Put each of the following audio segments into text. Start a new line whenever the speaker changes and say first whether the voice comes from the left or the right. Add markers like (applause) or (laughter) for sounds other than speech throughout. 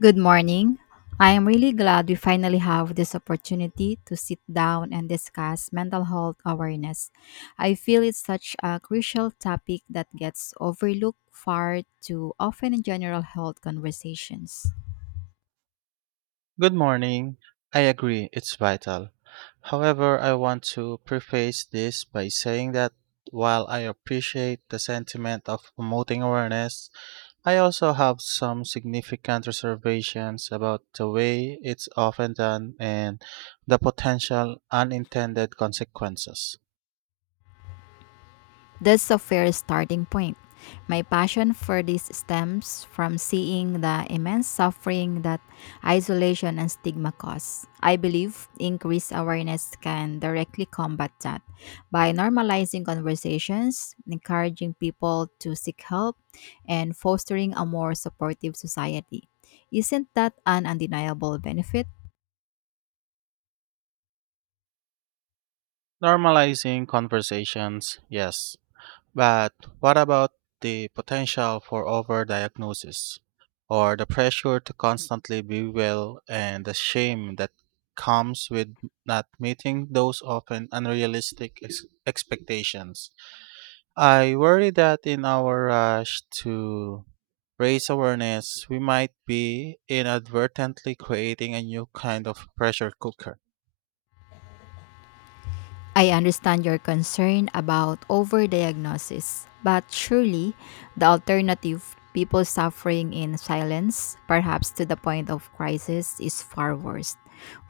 left: Good morning. I am really glad we finally have this opportunity to sit down and discuss mental health awareness. I feel it's such a crucial topic that gets overlooked far too often in general health conversations.
right: Good morning. I agree, it's vital. However, I want to preface this by saying that while I appreciate the sentiment of promoting awareness, I also have some significant reservations about the way it's often done and the potential unintended consequences.
left: That's a fair starting point. My passion for this stems from seeing the immense suffering that isolation and stigma cause. I believe increased awareness can directly combat that by normalizing conversations, encouraging people to seek help, and fostering a more supportive society. Isn't that an undeniable benefit?
right: Normalizing conversations, yes, but what about the potential for overdiagnosis, or the pressure to constantly be well, and the shame that comes with not meeting those often unrealistic expectations? I worry that in our rush to raise awareness, we might be inadvertently creating a new kind of pressure cooker.
left: I understand your concern about overdiagnosis, but surely the alternative, people suffering in silence, perhaps to the point of crisis, is far worse.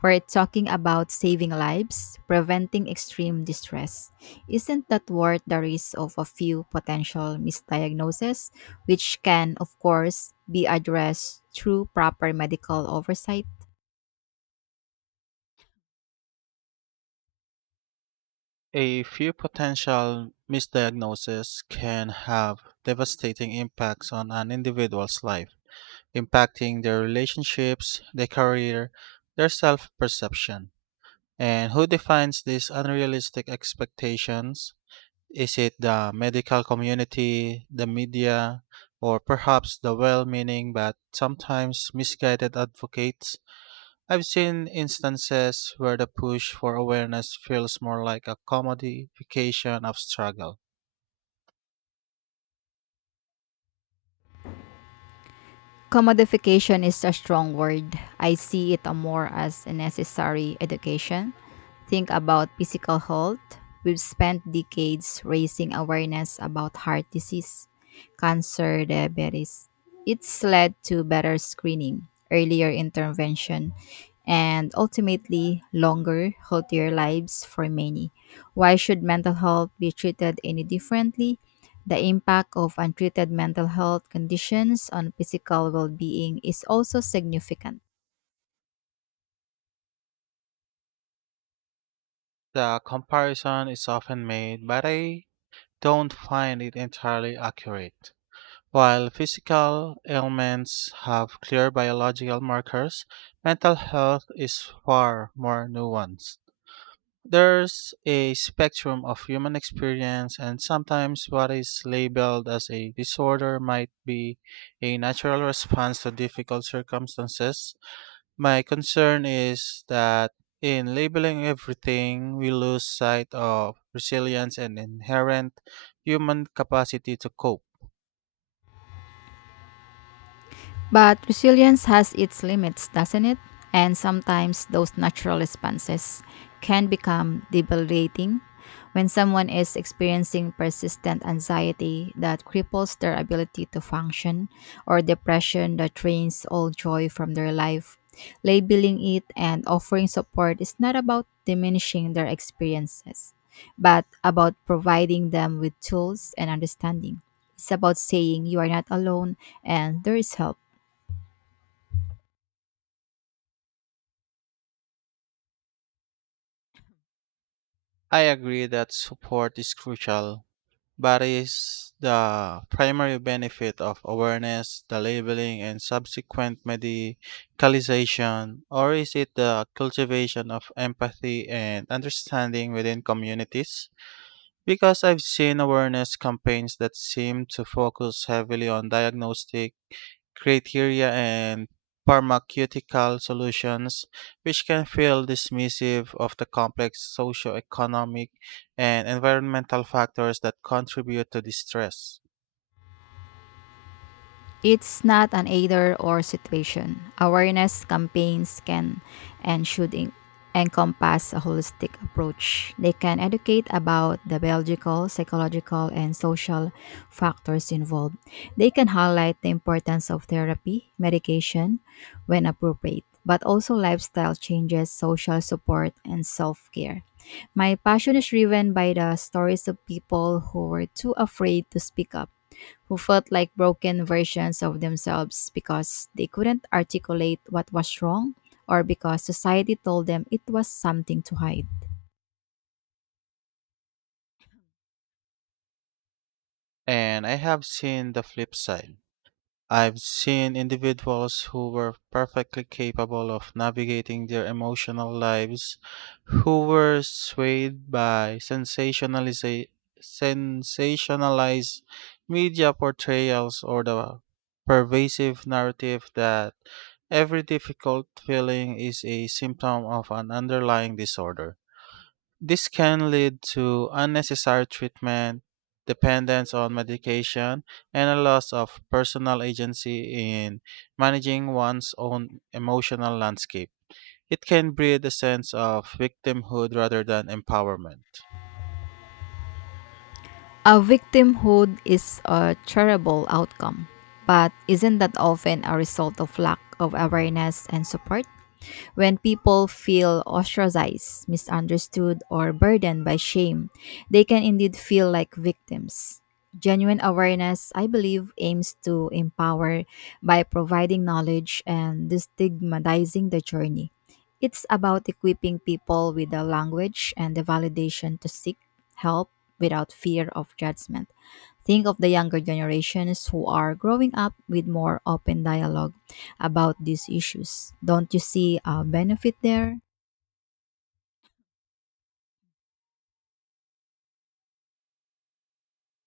left: We're talking about saving lives, preventing extreme distress. Isn't that worth the risk of a few potential misdiagnoses, which can, of course, be addressed through proper medical oversight?
right: A few potential misdiagnoses can have devastating impacts on an individual's life, impacting their relationships, their career, their self perception. And who defines these unrealistic expectations? Is it the medical community, the media, or perhaps the well meaning but sometimes misguided advocates? I've seen instances where the push for awareness feels more like a commodification of struggle.
left: Commodification is a strong word. I see it more as a necessary education. Think about physical health. We've spent decades raising awareness about heart disease, cancer, diabetes. It's led to better screening, earlier intervention, and ultimately longer, healthier lives for many. Why should mental health be treated any differently? The impact of untreated mental health conditions on physical well being is also significant.
right: The comparison is often made, but I don't find it entirely accurate. While physical ailments have clear biological markers, mental health is far more nuanced. There's a spectrum of human experience, and sometimes what is labeled as a disorder might be a natural response to difficult circumstances. My concern is that in labeling everything, we lose sight of resilience and inherent human capacity to cope.
left: But resilience has its limits, doesn't it? And sometimes those natural responses can become debilitating when someone is experiencing persistent anxiety that cripples their ability to function or depression that drains all joy from their life. Labeling it and offering support is not about diminishing their experiences, but about providing them with tools and understanding. It's about saying you are not alone and there is help.
right: I agree that support is crucial, but is the primary benefit of awareness, the labeling, and subsequent medicalization, or is it the cultivation of empathy and understanding within communities? Because I've seen awareness campaigns that seem to focus heavily on diagnostic criteria and pharmaceutical solutions, which can feel dismissive of the complex socio-economic and environmental factors that contribute to distress.
left: It's not an either or situation. Awareness campaigns can and should encompass a holistic approach. They can educate about the biological, psychological, and social factors involved. They can highlight the importance of therapy, medication when appropriate, but also lifestyle changes, social support, and self care. My passion is driven by the stories of people who were too afraid to speak up who felt like broken versions of themselves because they couldn't articulate what was wrong or because society told them it was something to hide.
right: And I have seen the flip side. I've seen individuals who were perfectly capable of navigating their emotional lives, who were swayed by sensationalized media portrayals or the pervasive narrative that every difficult feeling is a symptom of an underlying disorder. This can lead to unnecessary treatment, dependence on medication, and a loss of personal agency in managing one's own emotional landscape. It can breed a sense of victimhood rather than empowerment.
left: A victimhood is a terrible outcome, but isn't that often a result of lack of awareness and support? When people feel ostracized, misunderstood, or burdened by shame, they can indeed feel like victims. Genuine awareness, I believe, aims to empower by providing knowledge and destigmatizing the journey. It's about equipping people with the language and the validation to seek help without fear of judgment. Think of the younger generations who are growing up with more open dialogue about these issues. Don't you see a benefit there?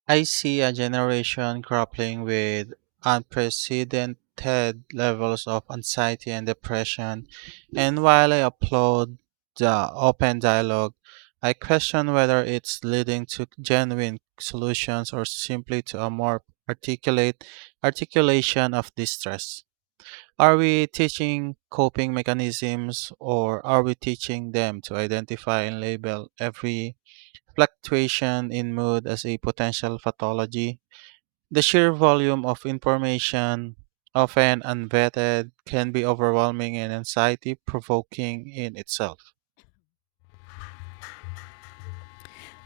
right: I see a generation grappling with unprecedented levels of anxiety and depression, and while I applaud the open dialogue, I question whether it's leading to genuine solutions or simply to a more articulate articulation of distress. Are we teaching coping mechanisms, or are we teaching them to identify and label every fluctuation in mood as a potential pathology? The sheer volume of information, often unvetted, can be overwhelming and anxiety provoking in itself.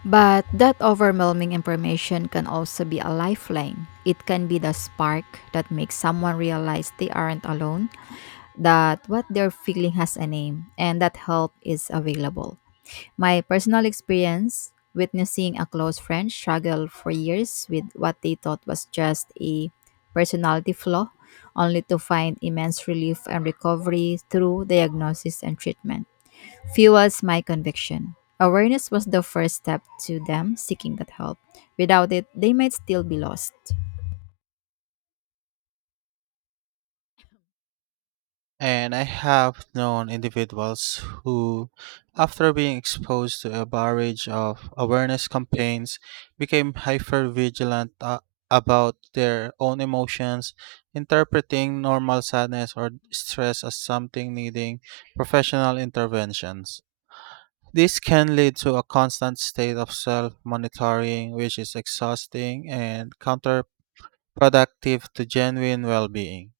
left: But that overwhelming information can also be a lifeline. It can be the spark that makes someone realize they aren't alone, that what they're feeling has a name, and that help is available. My personal experience witnessing a close friend struggle for years with what they thought was just a personality flaw, only to find immense relief and recovery through diagnosis and treatment, fuels my conviction. Awareness was the first step to them seeking that help. Without it, they might still be lost.
right: And I have known individuals who, after being exposed to a barrage of awareness campaigns, became hypervigilant about their own emotions, interpreting normal sadness or stress as something needing professional interventions. This can lead to a constant state of self monitoring, which is exhausting and counterproductive to genuine well being.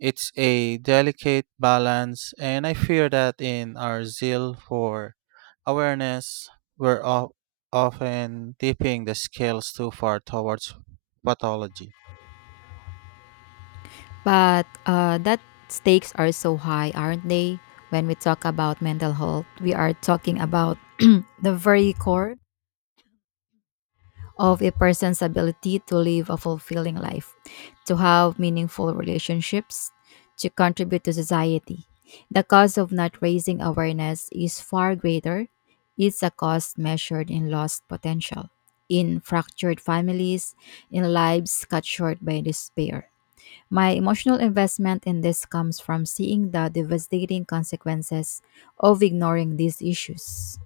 right: It's a delicate balance, and I fear that in our zeal for awareness, we're often tipping the scales too far towards pathology.
left: But that stakes are so high, aren't they? When we talk about mental health, we are talking about (clears throat) the very core of a person's ability to live a fulfilling life, to have meaningful relationships, to contribute to society. The cost of not raising awareness is far greater. It's a cost measured in lost potential, in fractured families, in lives cut short by despair. My emotional investment in this comes from seeing the devastating consequences of ignoring these issues.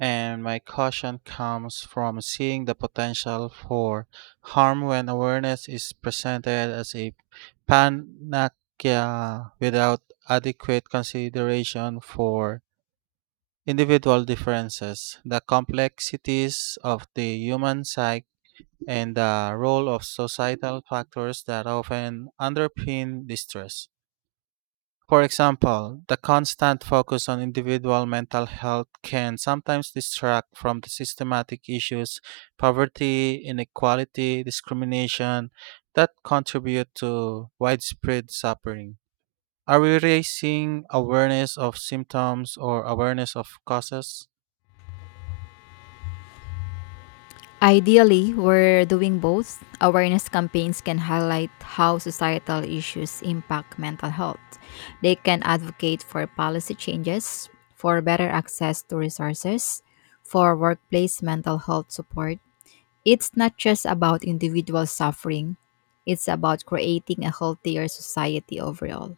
right: And my caution comes from seeing the potential for harm when awareness is presented as a panacea without adequate consideration for individual differences, the complexities of the human psyche, and the role of societal factors that often underpin distress. For example, the constant focus on individual mental health can sometimes distract from the systematic issues, poverty, inequality, discrimination, that contribute to widespread suffering. Are we raising awareness of symptoms or awareness of causes?
left: Ideally, we're doing both. Awareness campaigns can highlight how societal issues impact mental health. They can advocate for policy changes, for better access to resources, for workplace mental health support. It's not just about individual suffering, it's about creating a healthier society overall.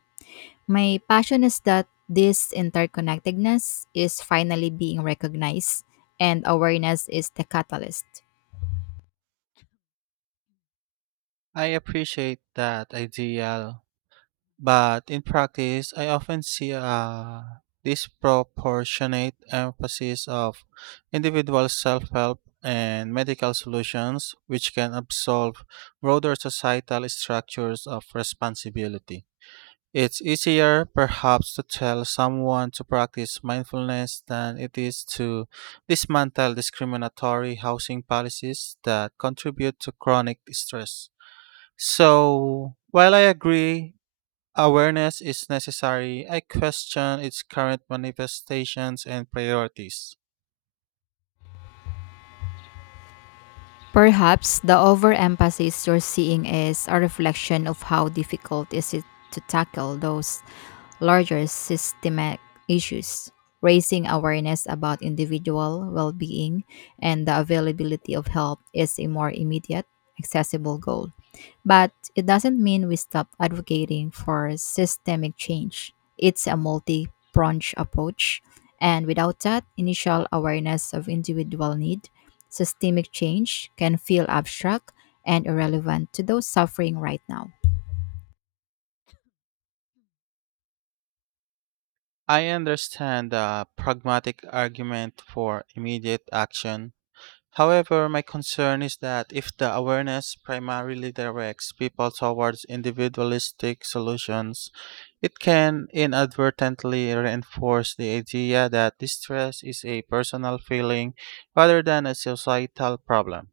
left: My passion is that this interconnectedness is finally being recognized, and awareness is the catalyst.
right: I appreciate that idea, but in practice, I often see a disproportionate emphasis of individual self-help and medical solutions, which can absolve broader societal structures of responsibility. It's easier, perhaps, to tell someone to practice mindfulness than it is to dismantle discriminatory housing policies that contribute to chronic stress. So, while I agree awareness is necessary, I question its current manifestations and priorities.
left: Perhaps the overemphasis you're seeing is a reflection of how difficult is it to tackle those larger systemic issues. Raising awareness about individual well-being and the availability of help is a more immediate, accessible goal. But it doesn't mean we stop advocating for systemic change. It's a multi pronged approach. And without that initial awareness of individual need, systemic change can feel abstract and irrelevant to those suffering right now.
right: I understand the pragmatic argument for immediate action. However, my concern is that if the awareness primarily directs people towards individualistic solutions, it can inadvertently reinforce the idea that distress is a personal feeling rather than a societal problem.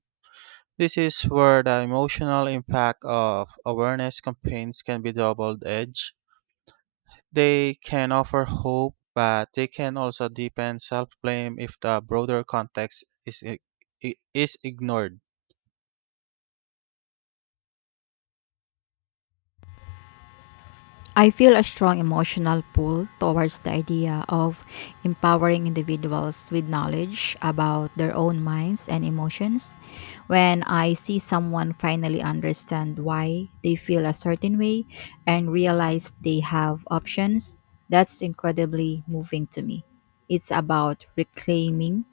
right: This is where the emotional impact of awareness campaigns can be double edged. They can offer hope, but they can also deepen self blame if the broader context is ignored.
left: I feel a strong emotional pull towards the idea of empowering individuals with knowledge about their own minds and emotions. When I see someone finally understand why they feel a certain way and realize they have options, that's incredibly moving to me. It's about reclaiming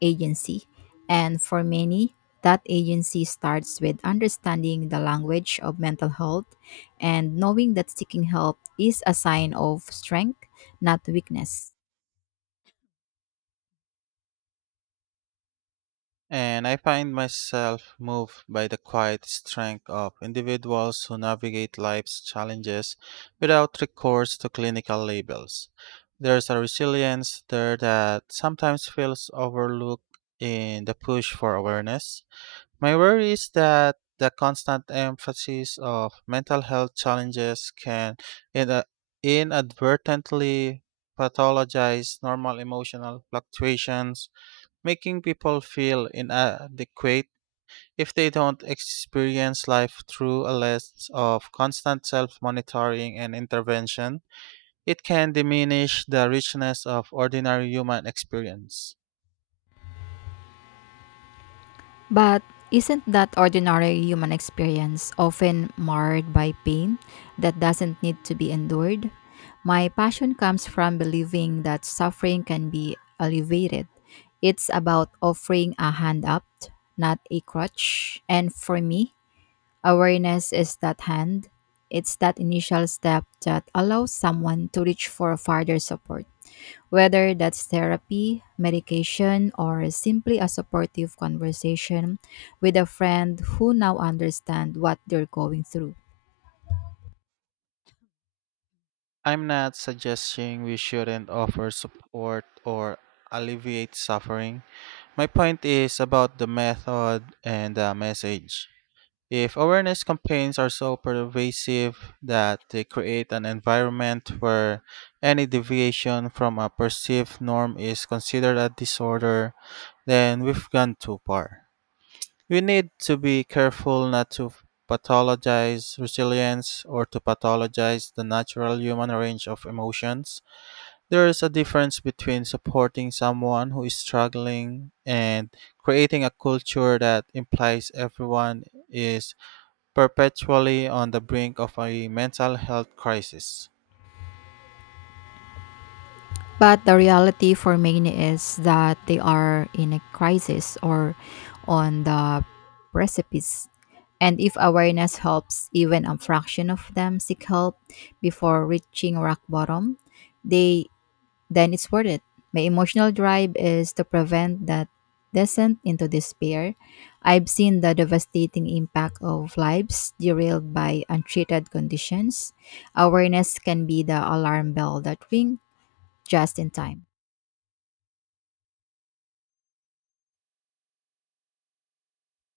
left: agency, and for many, that agency starts with understanding the language of mental health and knowing that seeking help is a sign of strength, not weakness.
right: And I find myself moved by the quiet strength of individuals who navigate life's challenges without recourse to clinical labels. There's a resilience there that sometimes feels overlooked in the push for awareness. My worry is that the constant emphasis of mental health challenges can ina- inadvertently pathologize normal emotional fluctuations, making people feel inadequate if they don't experience life through a lens of constant self monitoring and intervention. It can diminish the richness of ordinary human experience.
left: But isn't that ordinary human experience often marred by pain that doesn't need to be endured? My passion comes from believing that suffering can be alleviated. It's about offering a hand up, not a crutch. And for me, awareness is that hand. It's that initial step that allows someone to reach for further support. Whether that's therapy, medication, or simply a supportive conversation with a friend who now understands what they're going through.
right: I'm not suggesting we shouldn't offer support or alleviate suffering. My point is about the method and the message. If awareness campaigns are so pervasive that they create an environment where any deviation from a perceived norm is considered a disorder, then we've gone too far. We need to be careful not to pathologize resilience or to pathologize the natural human range of emotions. There is a difference between supporting someone who is struggling and creating a culture that implies everyone is perpetually on the brink of a mental health crisis.
left: But the reality for many is that they are in a crisis or on the precipice. And if awareness helps even a fraction of them seek help before reaching rock bottom, they then it's worth it. My emotional drive is to prevent that descent into despair. I've seen the devastating impact of lives derailed by untreated conditions. Awareness can be the alarm bell that rings just in time.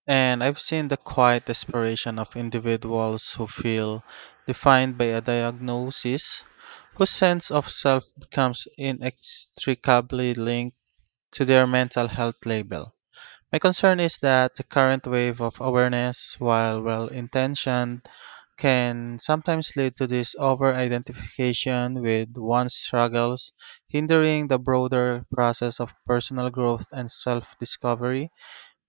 right: And I've seen the quiet desperation of individuals who feel defined by a diagnosis, whose sense of self becomes inextricably linked to their mental health label. My concern is that the current wave of awareness, while well intentioned, can sometimes lead to this over identification with one's struggles, hindering the broader process of personal growth and self discovery.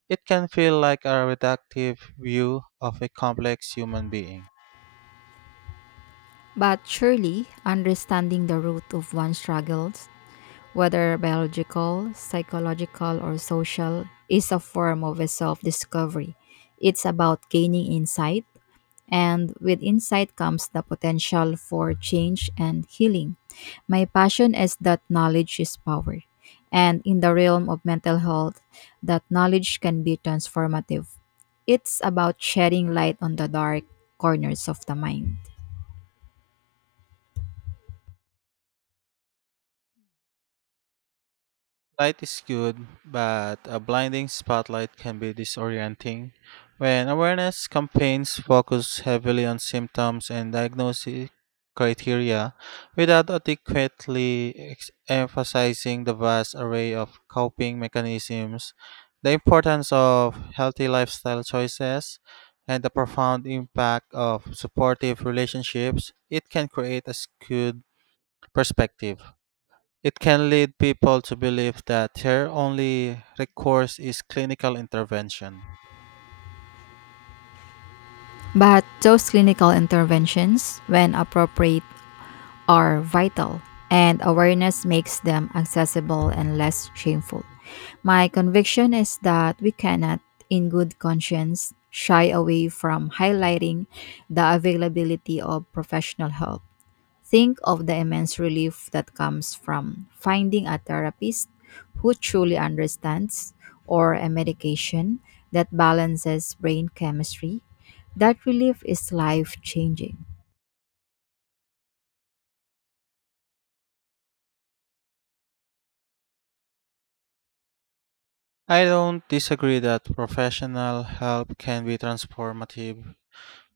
right: It can feel like a reductive view of a complex human being.
left: But surely, understanding the root of one's struggles, whether biological, psychological, or social, is a form of a self discovery. It's about gaining insight. And with insight comes the potential for change and healing. My passion is that knowledge is power. And in the realm of mental health, that knowledge can be transformative. It's about shedding light on the dark corners of the mind.
right: Light is good, but a blinding spotlight can be disorienting. When awareness campaigns focus heavily on symptoms and diagnosis criteria without adequately emphasizing the vast array of coping mechanisms, the importance of healthy lifestyle choices, and the profound impact of supportive relationships, it can create a skewed perspective. It can lead people to believe that their only recourse is clinical intervention.
left: But those clinical interventions, when appropriate, are vital, and awareness makes them accessible and less shameful. My conviction is that we cannot, in good conscience, shy away from highlighting the availability of professional help. Think of the immense relief that comes from finding a therapist who truly understands, or a medication that balances brain chemistry. That relief is life changing.
right: I don't disagree that professional help can be transformative,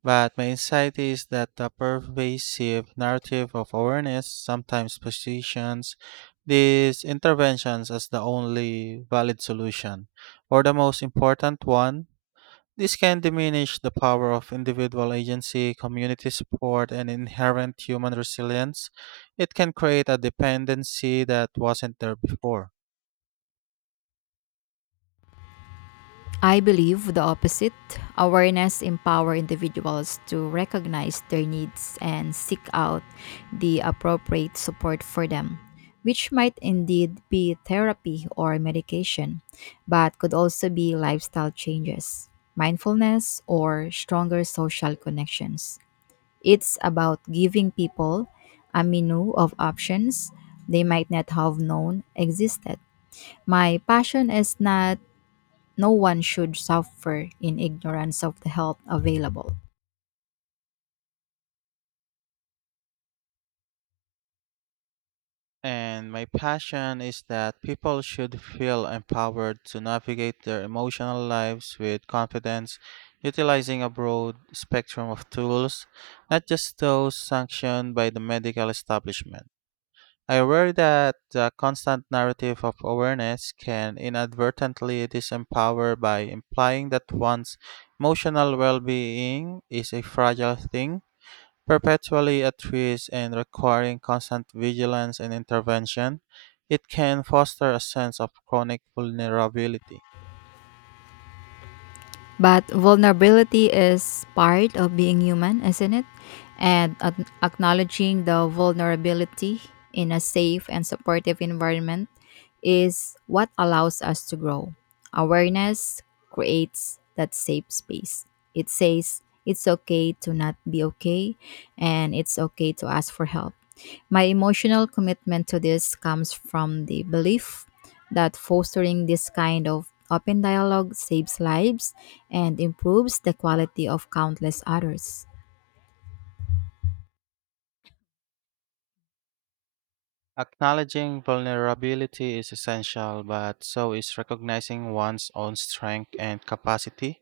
right: but my insight is that the pervasive narrative of awareness sometimes positions these interventions as the only valid solution, or the most important one. This can diminish the power of individual agency, community support, and inherent human resilience. It can create a dependency that wasn't there before.
left: I believe the opposite. Awareness empower individuals to recognize their needs and seek out the appropriate support for them, which might indeed be therapy or medication, but could also be lifestyle changes, mindfulness, or stronger social connections. It's about giving people a menu of options they might not have known existed. My passion is not no one should suffer in ignorance of the help available.
right: And my passion is that people should feel empowered to navigate their emotional lives with confidence, utilizing a broad spectrum of tools, not just those sanctioned by the medical establishment. I worry that the constant narrative of awareness can inadvertently disempower by implying that one's emotional well being is a fragile thing, perpetually at risk and requiring constant vigilance and intervention. It can foster a sense of chronic vulnerability.
left: But vulnerability is part of being human, isn't it? And acknowledging the vulnerability in a safe and supportive environment is what allows us to grow. Awareness creates that safe space. It says it's okay to not be okay and it's okay to ask for help. My emotional commitment to this comes from the belief that fostering this kind of open dialogue saves lives and improves the quality of countless others.
right: Acknowledging vulnerability is essential, but so is recognizing one's own strength and capacity.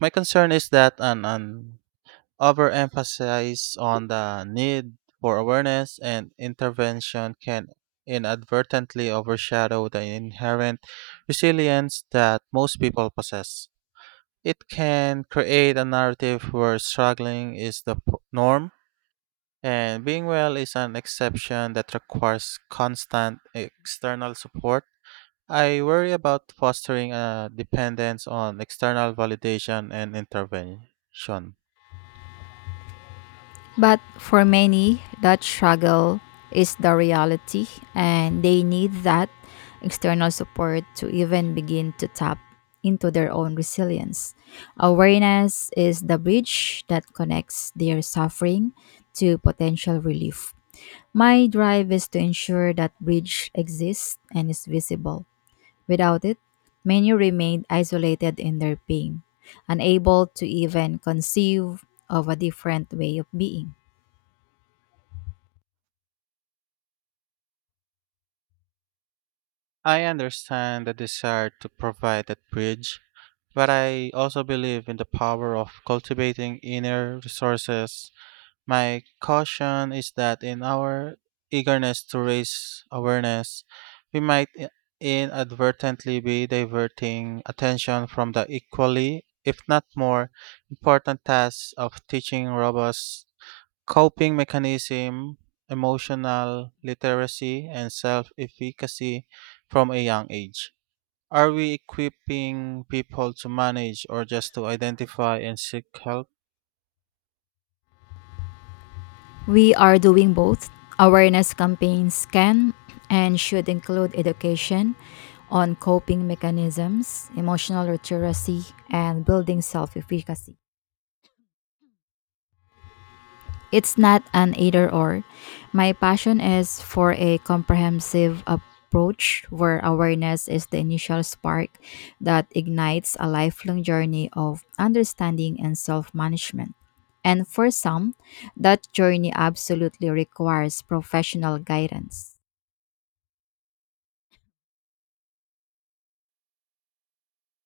right: My concern is that an overemphasis on the need for awareness and intervention can inadvertently overshadow the inherent resilience that most people possess. It can create a narrative where struggling is the norm and being well is an exception that requires constant external support. I worry about fostering a dependence on external validation and intervention.
left: But for many, that struggle is the reality, and they need that external support to even begin to tap into their own resilience. Awareness is the bridge that connects their suffering to potential relief. My drive is to ensure that bridge exists and is visible. Without it, many remained isolated in their pain, unable to even conceive of a different way of being.
right: I understand the desire to provide that bridge, but I also believe in the power of cultivating inner resources. My caution is that in our eagerness to raise awareness, we might inadvertently be diverting attention from the equally, if not more, important task of teaching robust coping mechanism, emotional literacy, and self efficacy from a young age. Are we equipping people to manage or just to identify and seek help?
left: We are doing both. Awareness campaigns can and should include education on coping mechanisms, emotional literacy, and building self efficacy. It's not an either or. My passion is for a comprehensive approach where awareness is the initial spark that ignites a lifelong journey of understanding and self management. And for some, that journey absolutely requires professional guidance.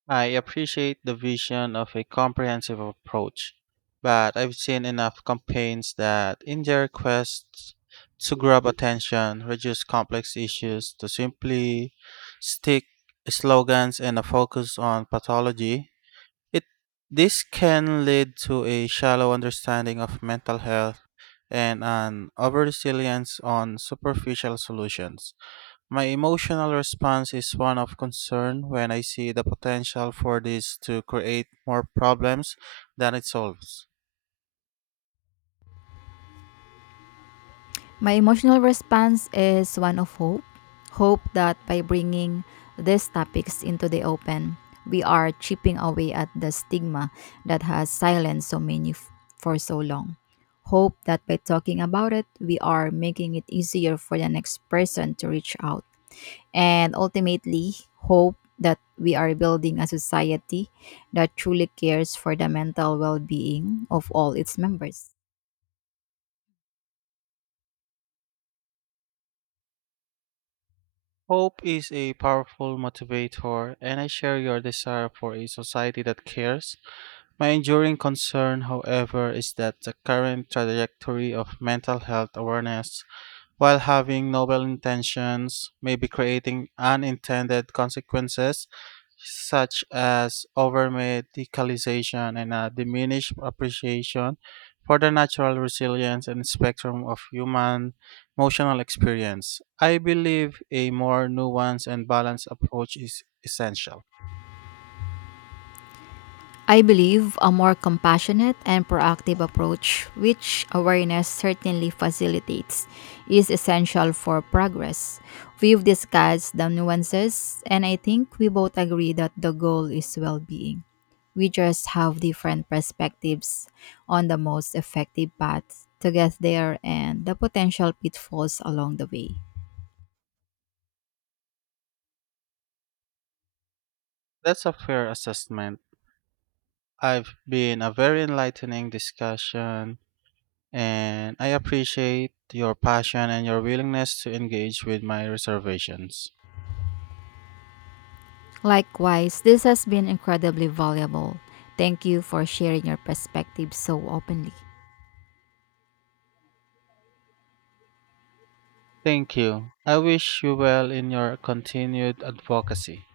right: I appreciate the vision of a comprehensive approach, but I've seen enough campaigns that, in their quest to grab attention, reduce complex issues, to simply stick slogans and a focus on pathology. It this can lead to a shallow understanding of mental health and an over reliance on superficial solutions. My emotional response is one of concern when I see the potential for this to create more problems than it solves.
left: My emotional response is one of hope. Hope that by bringing these topics into the open, we are chipping away at the stigma that has silenced so many for so long. Hope that by talking about it, we are making it easier for the next person to reach out. And ultimately, hope that we are building a society that truly cares for the mental well being of all its members.
right: Hope is a powerful motivator, and I share your desire for a society that cares. My enduring concern, however, is that the current trajectory of mental health awareness, while having noble intentions, maybe creating unintended consequences such as overmedicalization and a diminished appreciation for the natural resilience and spectrum of human emotional experience. I believe a more nuanced and balanced approach is essential.
left: I believe a more compassionate and proactive approach, which awareness certainly facilitates, is essential for progress. We've discussed the nuances, and I think we both agree that the goal is well being. We just have different perspectives on the most effective path to get there and the potential pitfalls along the way.
right: That's a fair assessment. I've been a very enlightening discussion, and I appreciate your passion and your willingness to engage with my reservations.
left: Likewise, this has been incredibly valuable. Thank you for sharing your perspective so openly.
right: Thank you. I wish you well in your continued advocacy.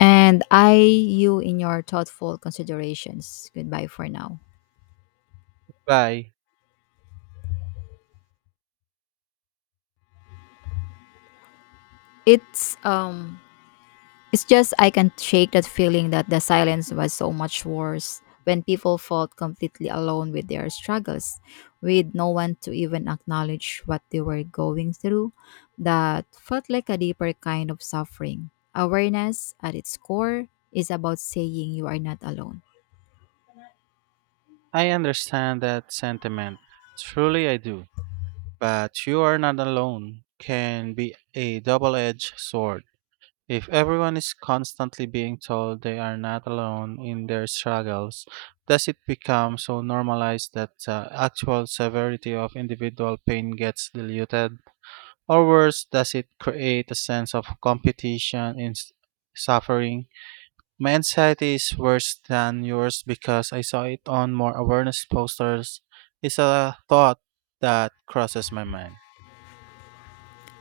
left: And I you in your thoughtful considerations. Goodbye for now.
right: Bye.
left: It's It's just I can't shake that feeling that the silence was so much worse when people felt completely alone with their struggles, with no one to even acknowledge what they were going through. That felt like a deeper kind of suffering. Awareness, at its core, is about saying you are not alone.
right: I understand that sentiment. Truly I do. But you are not alone can be a double-edged sword. If everyone is constantly being told they are not alone in their struggles, does it become so normalized that the actual severity of individual pain gets diluted? Or worse, does it create a sense of competition and suffering? My anxiety is worse than yours because I saw it on more awareness posters. It's a thought that crosses my mind.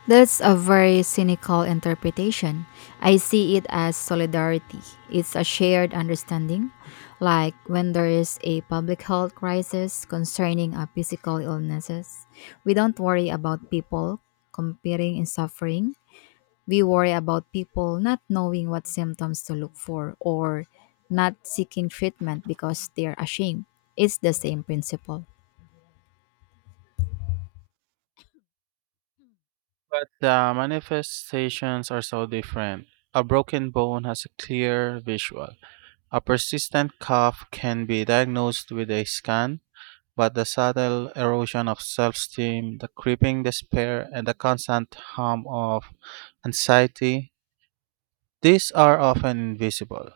left: That's a very cynical interpretation. I see it as solidarity. It's a shared understanding, like when there is a public health crisis concerning a physical illnesses. We don't worry about people competing in suffering. We worry about people not knowing what symptoms to look for or not seeking treatment because they're ashamed. It's the same principle.
right: But the manifestations are so different. A broken bone has a clear visual. A persistent cough can be diagnosed with a scan. But the subtle erosion of self esteem, the creeping despair, and the constant hum of anxiety, these are often invisible.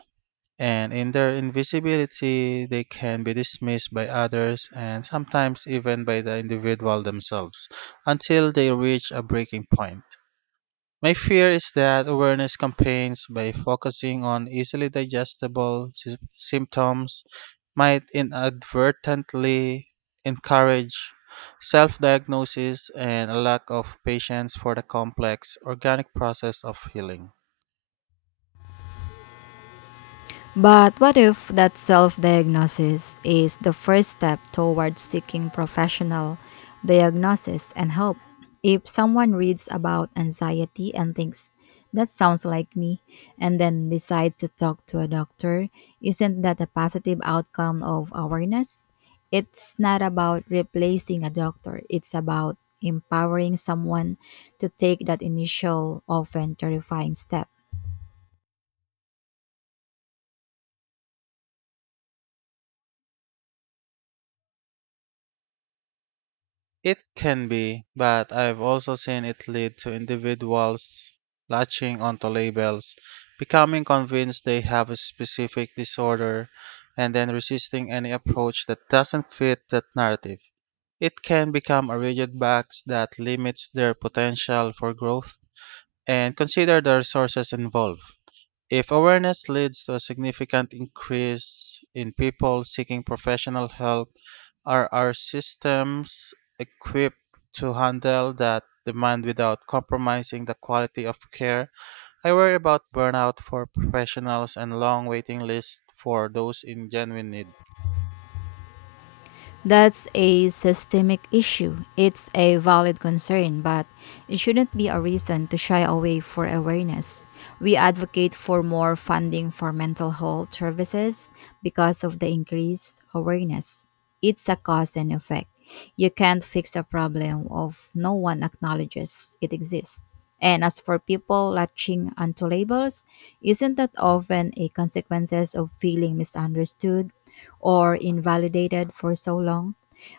right: And in their invisibility, they can be dismissed by others and sometimes even by the individual themselves until they reach a breaking point. My fear is that awareness campaigns, by focusing on easily digestible symptoms, might inadvertently encourage self diagnosis and a lack of patience for the complex organic process of healing.
left: But what if that self diagnosis is the first step towards seeking professional diagnosis and help? If someone reads about anxiety and thinks, that sounds like me, and then decides to talk to a doctor, isn't that a positive outcome of awareness? It's not about replacing a doctor, it's about empowering someone to take that initial, often terrifying step.
right: It can be, but I've also seen it lead to individuals latching onto labels, becoming convinced they have a specific disorder, and then resisting any approach that doesn't fit that narrative. It can become a rigid box that limits their potential for growth and consider the resources involved. If awareness leads to a significant increase in people seeking professional help, are our systems equipped to handle that demand without compromising the quality of care? I worry about burnout for professionals and long waiting lists for those in genuine need.
left: That's a systemic issue. It's a valid concern, but it shouldn't be a reason to shy away for awareness. We advocate for more funding for mental health services because of the increased awareness. It's a cause and effect. You can't fix a problem if no one acknowledges it exists. And as for people latching onto labels, isn't that often a consequences of feeling misunderstood or invalidated for so long.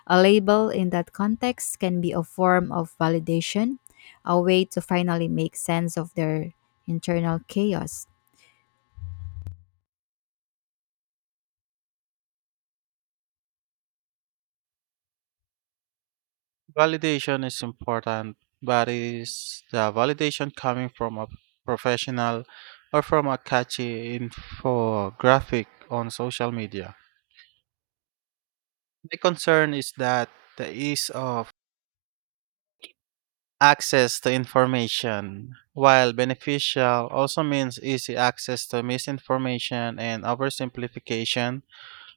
left: A label in that context can be a form of validation, a way to finally make sense of their internal chaos.
right: Validation is important, but is the validation coming from a professional or from a catchy infographic on social media? My concern is that the ease of access to information, while beneficial, also means easy access to misinformation and oversimplification.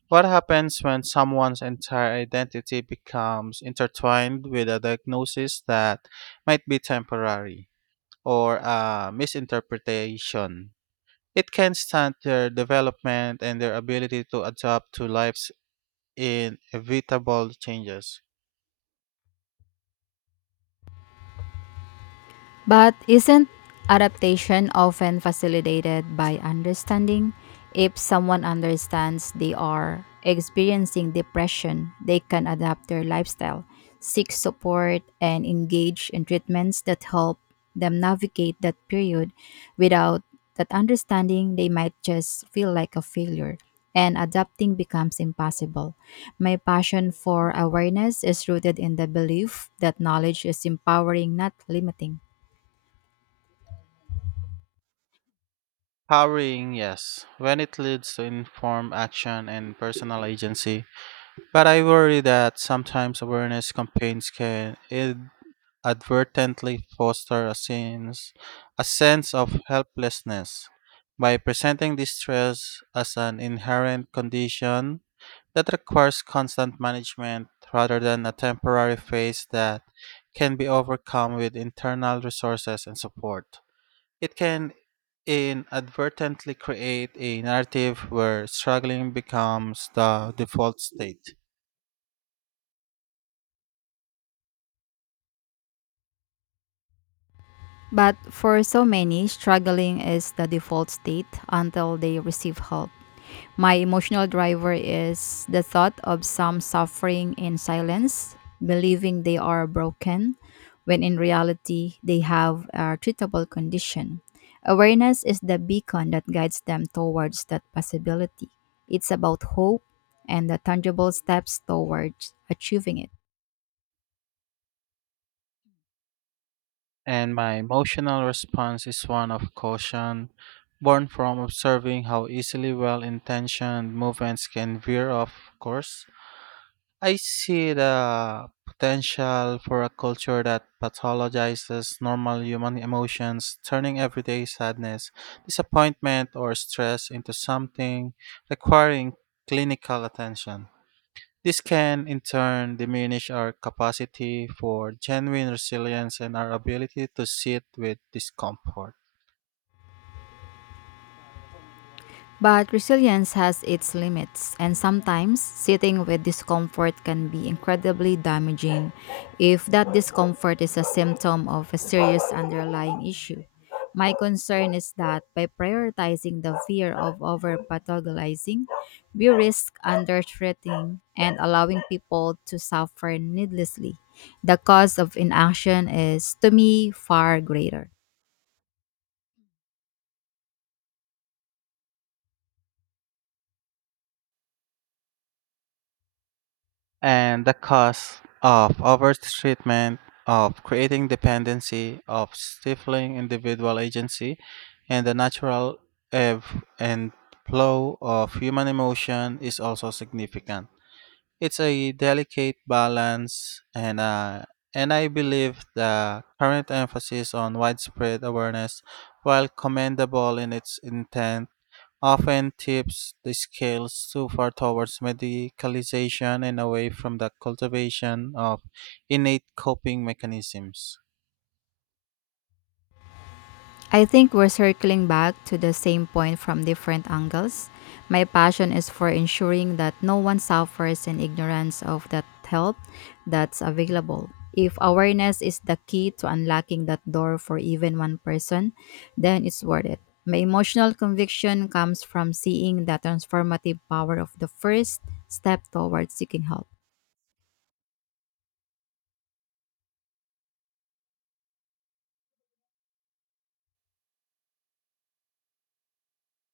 right: What happens when someone's entire identity becomes intertwined with a diagnosis that might be temporary or a misinterpretation? It can stunt their development and their ability to adapt to life's inevitable changes.
left: But isn't adaptation often facilitated by understanding? If someone understands they are experiencing depression, they can adapt their lifestyle, seek support, and engage in treatments that help them navigate that period. Without that understanding, they might just feel like a failure. And adapting becomes impossible. My passion for awareness is rooted in the belief that knowledge is empowering, not limiting.
right: Powering, yes, when it leads to informed action and personal agency. But I worry that sometimes awareness campaigns can inadvertently foster a sense of helplessness by presenting distress as an inherent condition that requires constant management rather than a temporary phase that can be overcome with internal resources and support. It can inadvertently create a narrative where struggling becomes the default state.
left: But for so many, struggling is the default state until they receive help. My emotional driver is the thought of some suffering in silence, believing they are broken, when in reality they have a treatable condition. Awareness is the beacon that guides them towards that possibility. It's about hope and the tangible steps towards achieving it.
right: And my emotional response is one of caution, born from observing how easily well intentioned movements can veer off course. I see the potential for a culture that pathologizes normal human emotions, turning everyday sadness, disappointment, or stress into something requiring clinical attention. This can, in turn, diminish our capacity for genuine resilience and our ability to sit with discomfort.
left: But resilience has its limits, and sometimes sitting with discomfort can be incredibly damaging if that discomfort is a symptom of a serious underlying issue. My concern is that by prioritizing the fear of over pathologizing, we risk under threatening and allowing people to suffer needlessly. The cost of inaction is, to me, far greater.
right: And the cost of overtreatment, of creating dependency, of stifling individual agency, and the natural ebb and flow of human emotion is also significant. It's a delicate balance, and I believe the current emphasis on widespread awareness, while commendable in its intent, often tips the scales too far towards medicalization and away from the cultivation of innate coping mechanisms.
left: I think we're circling back to the same point from different angles. My passion is for ensuring that no one suffers in ignorance of that help that's available. If awareness is the key to unlocking that door for even one person, then it's worth it. My emotional conviction comes from seeing the transformative power of the first step towards seeking help.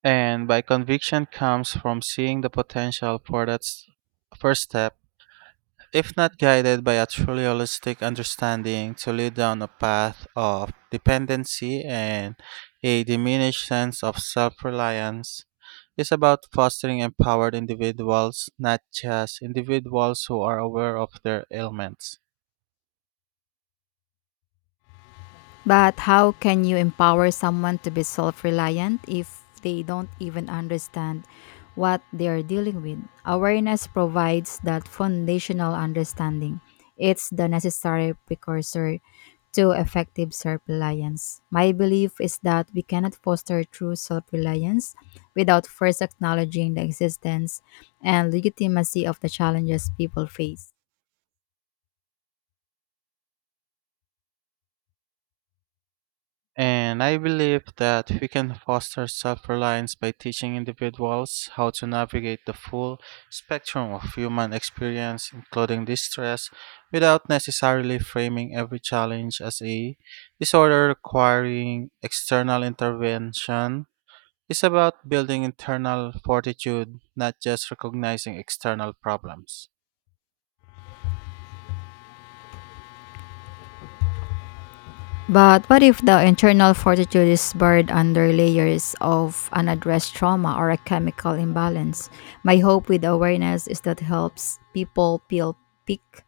right: And by conviction comes from seeing the potential for that first step, if not guided by a truly holistic understanding, to lead down a path of dependency and a diminished sense of self reliance is about fostering empowered individuals, not just individuals who are aware of their ailments.
left: But how can you empower someone to be self reliant if they don't even understand what they are dealing with? Awareness provides that foundational understanding. It's the necessary precursor to effective self reliance. My belief is that we cannot foster true self reliance without first acknowledging the existence and legitimacy of the challenges people face.
right: And I believe that we can foster self reliance by teaching individuals how to navigate the full spectrum of human experience, including distress, without necessarily framing every challenge as a disorder requiring external intervention. It's about building internal fortitude, not just recognizing external problems.
left: But what if the internal fortitude is buried under layers of unaddressed trauma or a chemical imbalance? My hope with awareness is that helps people peel pick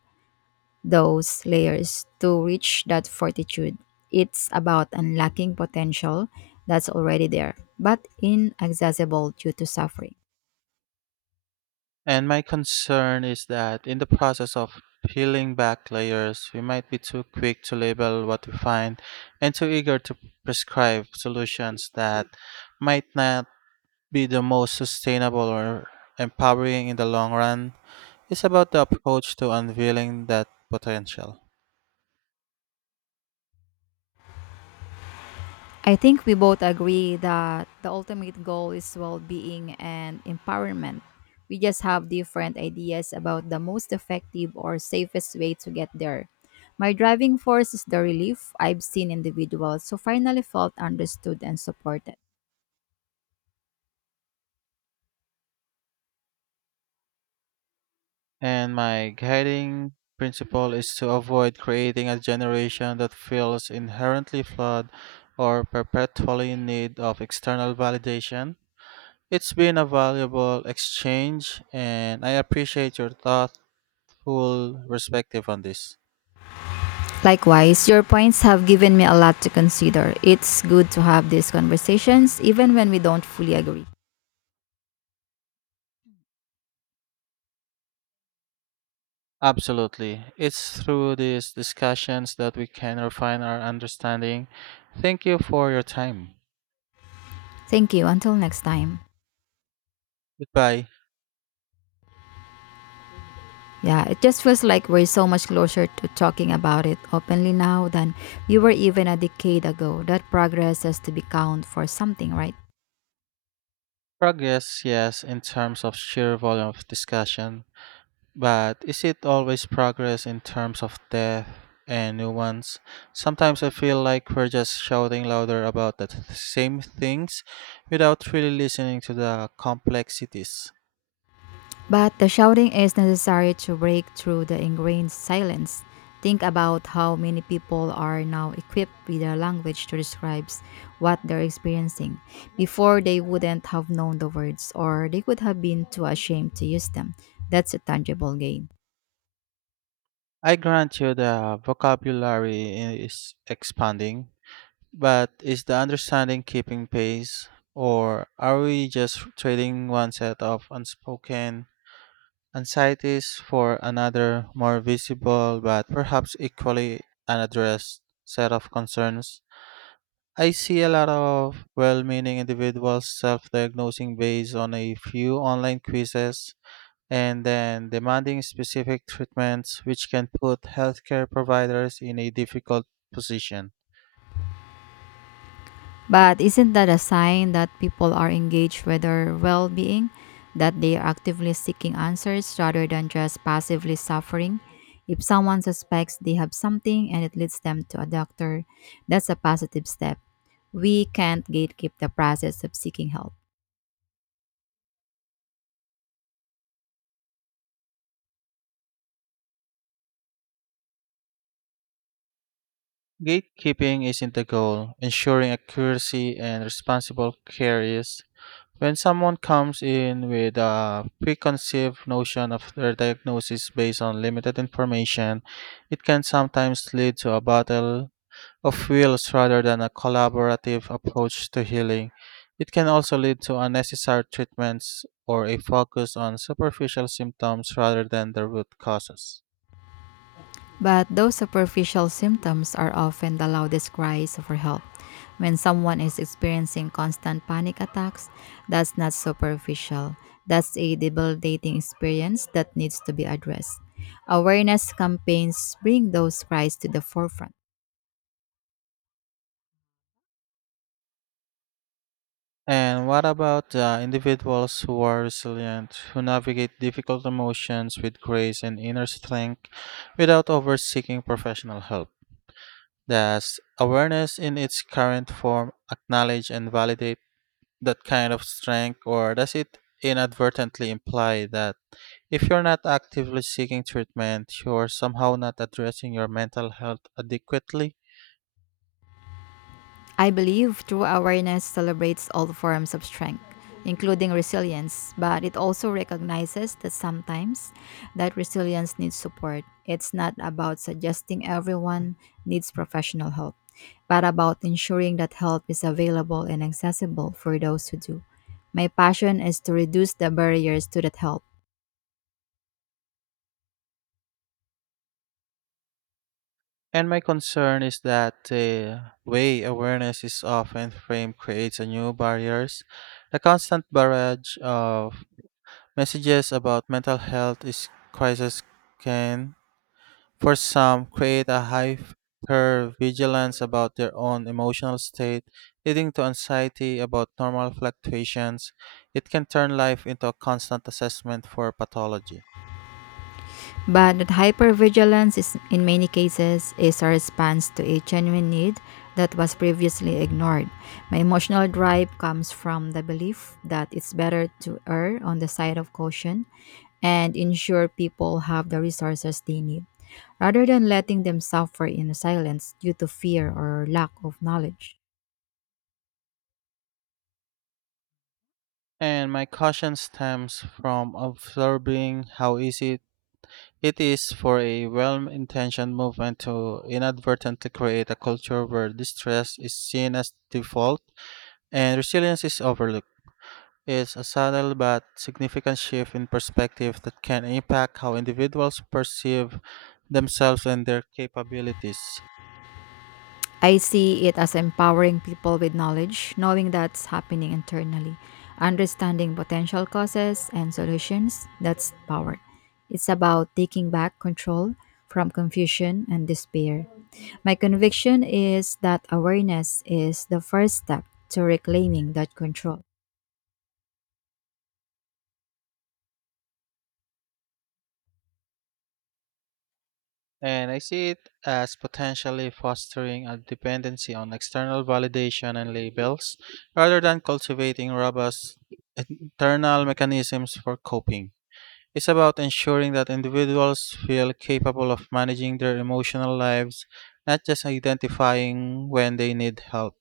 left: those layers to reach that fortitude. It's about unlocking potential that's already there, but inaccessible due to suffering.
right: And my concern is that in the process of peeling back layers, we might be too quick to label what we find and too eager to prescribe solutions that might not be the most sustainable or empowering in the long run. It's about the approach to unveiling that potential.
left: I think we both agree that the ultimate goal is well being and empowerment. We just have different ideas about the most effective or safest way to get there. My driving force is the relief I've seen individuals who finally felt understood and supported.
right: And my guiding principle is to avoid creating a generation that feels inherently flawed or perpetually in need of external validation. It's been a valuable exchange, and I appreciate your thoughtful perspective on this.
left: Likewise, your points have given me a lot to consider. It's good to have these conversations even when we don't fully agree.
right: Absolutely. It's through these discussions that we can refine our understanding. Thank you for your time.
left: Thank you. Until next time.
right: Goodbye.
left: Yeah, it just feels like we're so much closer to talking about it openly now than we were even a decade ago. That progress has to be counted for something, right?
right: Progress, yes, in terms of sheer volume of discussion, but is it always progress in terms of death and new ones? Sometimes I feel like we're just shouting louder about the same things without really listening to the complexities.
left: But the shouting is necessary to break through the ingrained silence. Think about how many people are now equipped with a language to describe what they're experiencing. Before, they wouldn't have known the words, or they could have been too ashamed to use them. That's a tangible gain.
right: I grant you the vocabulary is expanding, but is the understanding keeping pace? Or are we just trading one set of unspoken anxiety is for another, more visible but perhaps equally unaddressed set of concerns. I see a lot of well meaning individuals self diagnosing based on a few online quizzes and then demanding specific treatments, which can put healthcare providers in a difficult position.
left: But isn't that a sign that people are engaged with their well being? That they are actively seeking answers rather than just passively suffering? If someone suspects they have something and it leads them to a doctor, that's a positive step. We can't gatekeep the process of seeking help.
right: Gatekeeping isn't the goal, ensuring accuracy and responsible care is. When someone comes in with a preconceived notion of their diagnosis based on limited information, it can sometimes lead to a battle of wills rather than a collaborative approach to healing. It can also lead to unnecessary treatments or a focus on superficial symptoms rather than the root causes.
left: But those superficial symptoms are often the loudest cries for help. When someone is experiencing constant panic attacks, that's not superficial. That's a debilitating experience that needs to be addressed. Awareness campaigns bring those cries to the forefront.
right: And what about the individuals who are resilient, who navigate difficult emotions with grace and inner strength without over seeking professional help? Does awareness in its current form acknowledge and validate that kind of strength, or does it inadvertently imply that if you're not actively seeking treatment, you're somehow not addressing your mental health adequately?
left: I believe true awareness celebrates all forms of strength, including resilience, but it also recognizes that sometimes that resilience needs support. It's not about suggesting everyone needs professional help, but about ensuring that help is available and accessible for those who do. My passion is to reduce the barriers to that help.
right: And my concern is that the way awareness is often framed creates a new barriers. The constant barrage of messages about mental health is crisis can, for some, create a hyper vigilance about their own emotional state, leading to anxiety about normal fluctuations. It can turn life into a constant assessment for pathology.
left: But that hypervigilance is in many cases is a response to a genuine need that was previously ignored. My emotional drive comes from the belief that it's better to err on the side of caution and ensure people have the resources they need, rather than letting them suffer in silence due to fear or lack of knowledge.
right: And my caution stems from observing how easy it is for a well intentioned movement to inadvertently create a culture where distress is seen as default and resilience is overlooked. It's a subtle but significant shift in perspective that can impact how individuals perceive themselves and their capabilities.
left: I see it as empowering people with knowledge, knowing that's happening internally, understanding potential causes and solutions. That's power. It's about taking back control from confusion and despair. My conviction is that awareness is the first step to reclaiming that control.
right: And I see it as potentially fostering a dependency on external validation and labels rather than cultivating robust internal mechanisms for coping. It's about ensuring that individuals feel capable of managing their emotional lives, not just identifying when they need help.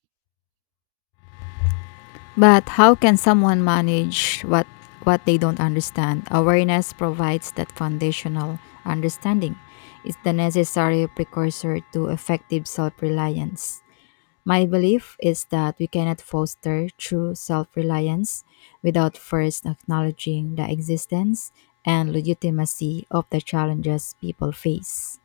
left: But how can someone manage what they don't understand? Awareness provides that foundational understanding. It's the necessary precursor to effective self-reliance. My belief is that we cannot foster true self-reliance without first acknowledging the existence and legitimacy of the challenges people face.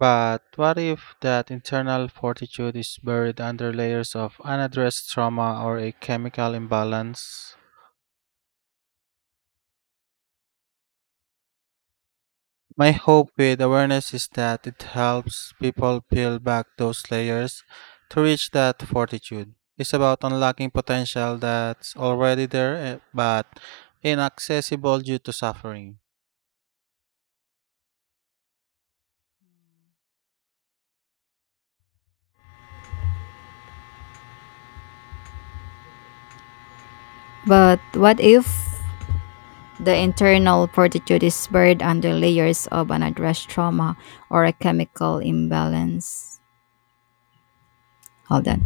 right: But what if that internal fortitude is buried under layers of unaddressed trauma or a chemical imbalance? My hope with awareness is that it helps people peel back those layers to reach that fortitude. It's about unlocking potential that's already there, but inaccessible due to suffering.
left: But what if the internal fortitude is buried under layers of unaddressed trauma or a chemical imbalance? Hold on.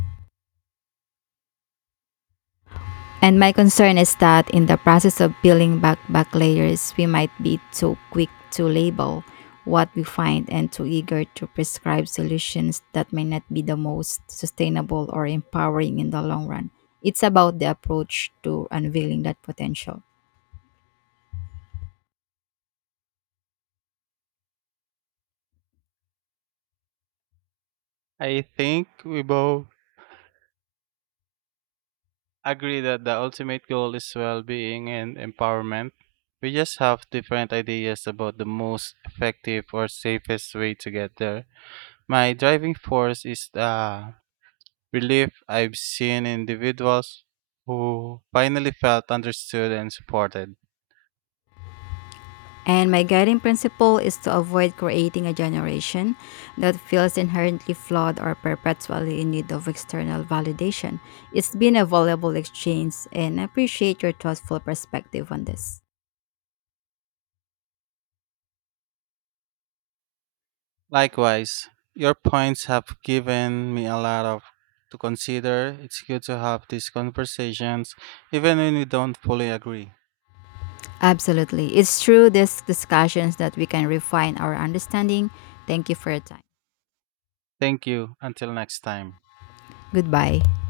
left: And my concern is that in the process of peeling back layers, we might be too quick to label what we find and too eager to prescribe solutions that may not be the most sustainable or empowering in the long run. It's about the approach to unveiling that potential.
right: I think we both agree that the ultimate goal is well being and empowerment. We just have different ideas about the most effective or safest way to get there. My driving force is the relief I've seen in individuals who finally felt understood and supported.
left: And my guiding principle is to avoid creating a generation that feels inherently flawed or perpetually in need of external validation. It's been a valuable exchange and I appreciate your thoughtful perspective on this.
right: Likewise, your points have given me a lot of to consider. It's good to have these conversations even when we don't fully agree.
left: Absolutely. It's through these discussions that we can refine our understanding. Thank you for your time.
right: Thank you. Until next time.
left: Goodbye.